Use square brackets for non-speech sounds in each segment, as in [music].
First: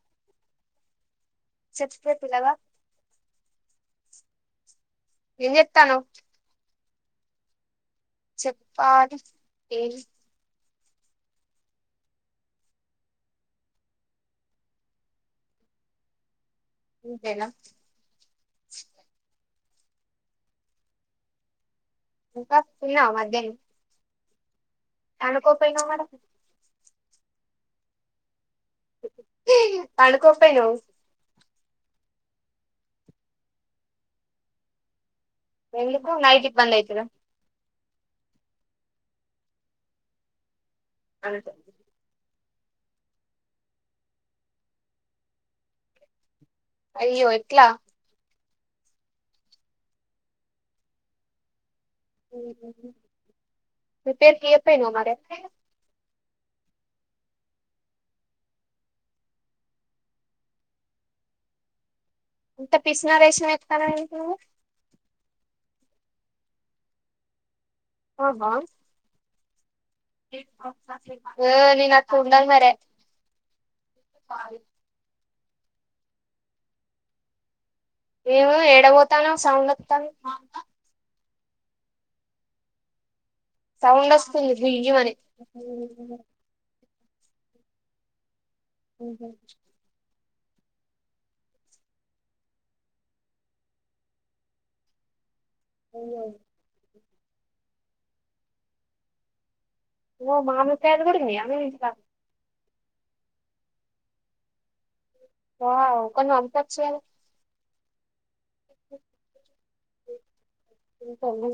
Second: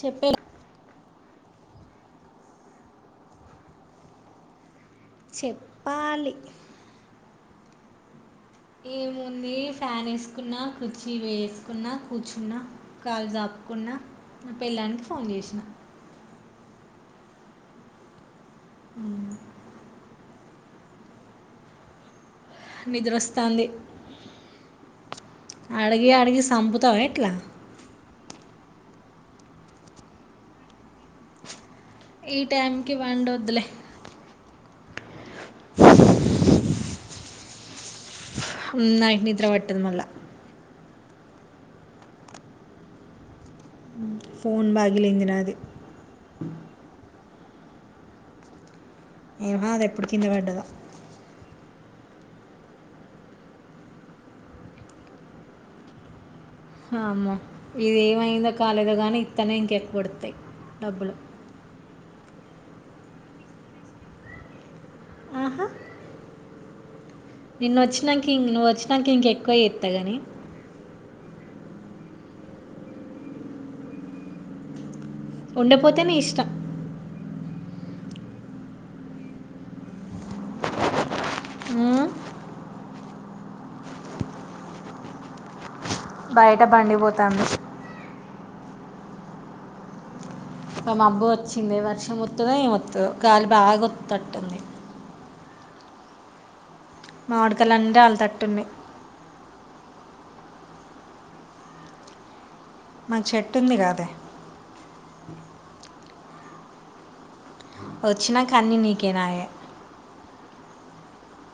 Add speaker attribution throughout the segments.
Speaker 1: చెప్పే. [unintelligible]
Speaker 2: చెప్పే పిలగా.
Speaker 1: చెప్పాలి.
Speaker 2: చెప్పాలి
Speaker 1: ఏముందీ
Speaker 2: ఏం
Speaker 1: ఫ్యానేస్కున్న కుచ్చీ వేస్కున్న కూచ్చున్న కాల్జాప్కున్న. న పెళ్ళాన్కి ఫోన్జేష్న.
Speaker 2: ఇంతేన.
Speaker 1: ఊమ్.
Speaker 2: ఇంకా తిన్నావ మధ్యానం.
Speaker 1: అడ్గి అడ్గి సంపుతవెట్ల.
Speaker 2: పండుకోప్పొయ్నువ్వు.
Speaker 1: ఈ టైమ్కి వండొద్దులె.
Speaker 2: ఎందుకూ నైటిబ్బందైతద.
Speaker 1: హ్మ్ నైట్ నిద్రపట్టద్ మల్ల.
Speaker 2: అంతె.
Speaker 1: ఫోన్ బాగిలింది నాది.
Speaker 2: అయ్యొ ఎట్ల.
Speaker 1: ఏమో అదెప్పుడ్ కిందవడ్డదో.
Speaker 2: [unintelligible] రేపేర్కియ్యక్పోయ్నవ్ మరె.
Speaker 1: హా అమ్మొ ఇదేమైందొ కాలేదో గానీ ఇత్తనే ఇంకెక్వొడుత్తయ్. డబ్బులు.
Speaker 2: ఇంత పిస్నారేష్నమేత్తాన్నవేంట్ నువ్వు.
Speaker 1: హ. నిన్నొచ్చినంకింగ్ నువ్వొచ్చినంకెక్వజెత్
Speaker 2: టె క్కాఫ్ అ యో నేనట్లుండన్మరె.
Speaker 1: ఉండపొతే నీ ఇష్ట
Speaker 2: ఏమో ఏడబోతాన్నవ్ సౌండొత్తాంద్ బాగ సౌండొస్తుంది గుయ్యుమని ఉమ్.
Speaker 1: బైట బండిపోతాంది.
Speaker 2: ఊహు.
Speaker 1: ఒ మబ్బు వచ్చిందె వర్షమొత్తదో ఏమొత్తదొ గాలి బాగొత్తట్టుంది.
Speaker 2: అయ్యొ.
Speaker 1: మావ్డ్కాయలన్న్ రాల్తట్టున్నయ్.
Speaker 2: ఒ మామిడ్కాయల్ గూడున్నయా మీ ఇంట్ల
Speaker 1: మ చెట్టుంది గాదె.
Speaker 2: వావ్ కొన్న్ వంప్పచ్చ్ గనె
Speaker 1: ఒచ్నాకన్నీ నీకే నాయె
Speaker 2: తింటన్ని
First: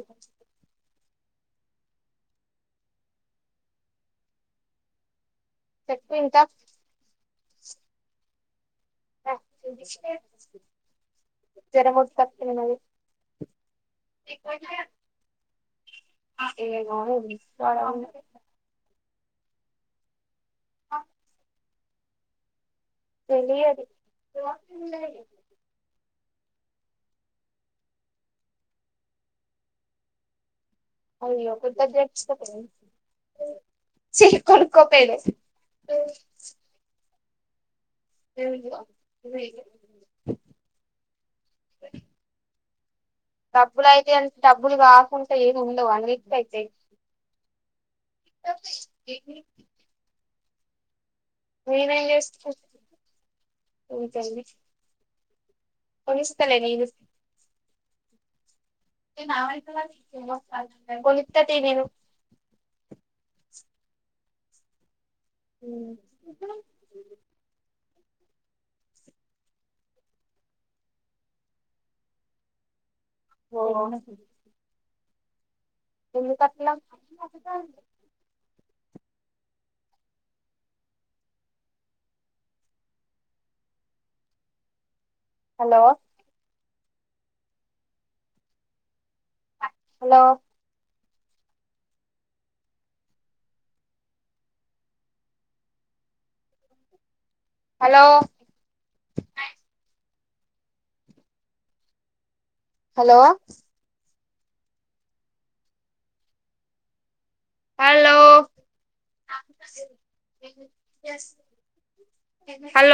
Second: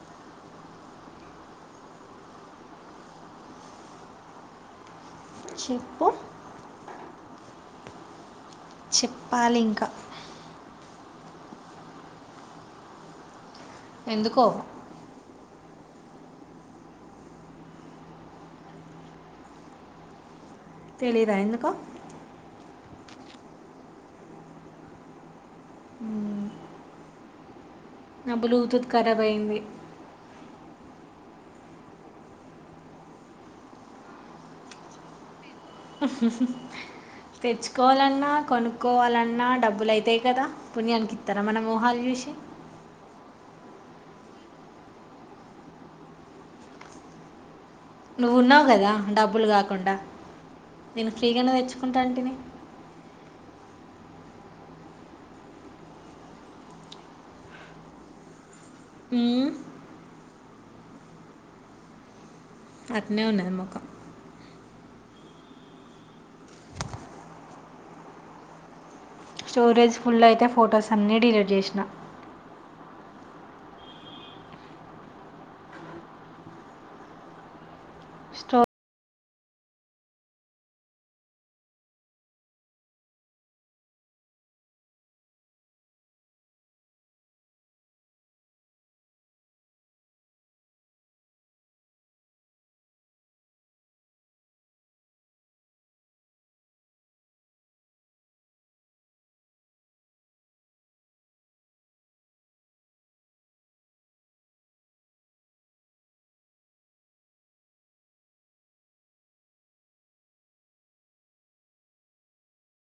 Speaker 1: చిప్పు.
Speaker 2: చెప్పు ఇంకా
Speaker 1: చ్చెప్పాలింక.
Speaker 2: జరమొచ్చేతట్టున్నది
Speaker 1: ఎందుకో
Speaker 2: ఏమో ఇంటికాడా
Speaker 1: తెలీదా ఎందుకో
Speaker 2: తెలియదు
Speaker 1: నాబ్లూతుత్ ఖరాబ్ అయింది
Speaker 2: అయ్యో కొత్తది చేపిచ్చోకోపోయినవ్ చీ కొనుక్కోపోయినవ్
Speaker 1: తెచ్ కోవాలన్నా కొనుక్కోవాలన్నా డబ్బులయితయి కదా పుణ్యానికిత్తరా మన మోహాలు చూసి
Speaker 2: డబ్బులు అయితయ డబ్బులు కాకుంటా ఏమి ఉండవు అన్నిటికయితయ్
Speaker 1: నువ్వు ఉన్నావు కదా డబ్బులు కాకుండా నిన్ ఫ్రీగానే తెచ్చుకుంటంటిని
Speaker 2: ఉంచండి కొనిస్తలే నేను కొనిత్త తీ నేను
Speaker 1: అట్నే ఉన్నది మొకం
Speaker 2: ఉమ్ ఇప్పుడు
Speaker 1: స్టోరేజ్ ఫుల్ అయితే ఫొటోస్ అన్నీ డిలీట్ చేషిన
Speaker 2: ఓ ఎందుకట్ల
Speaker 1: స్టో
Speaker 2: hello hello hello hello hello hello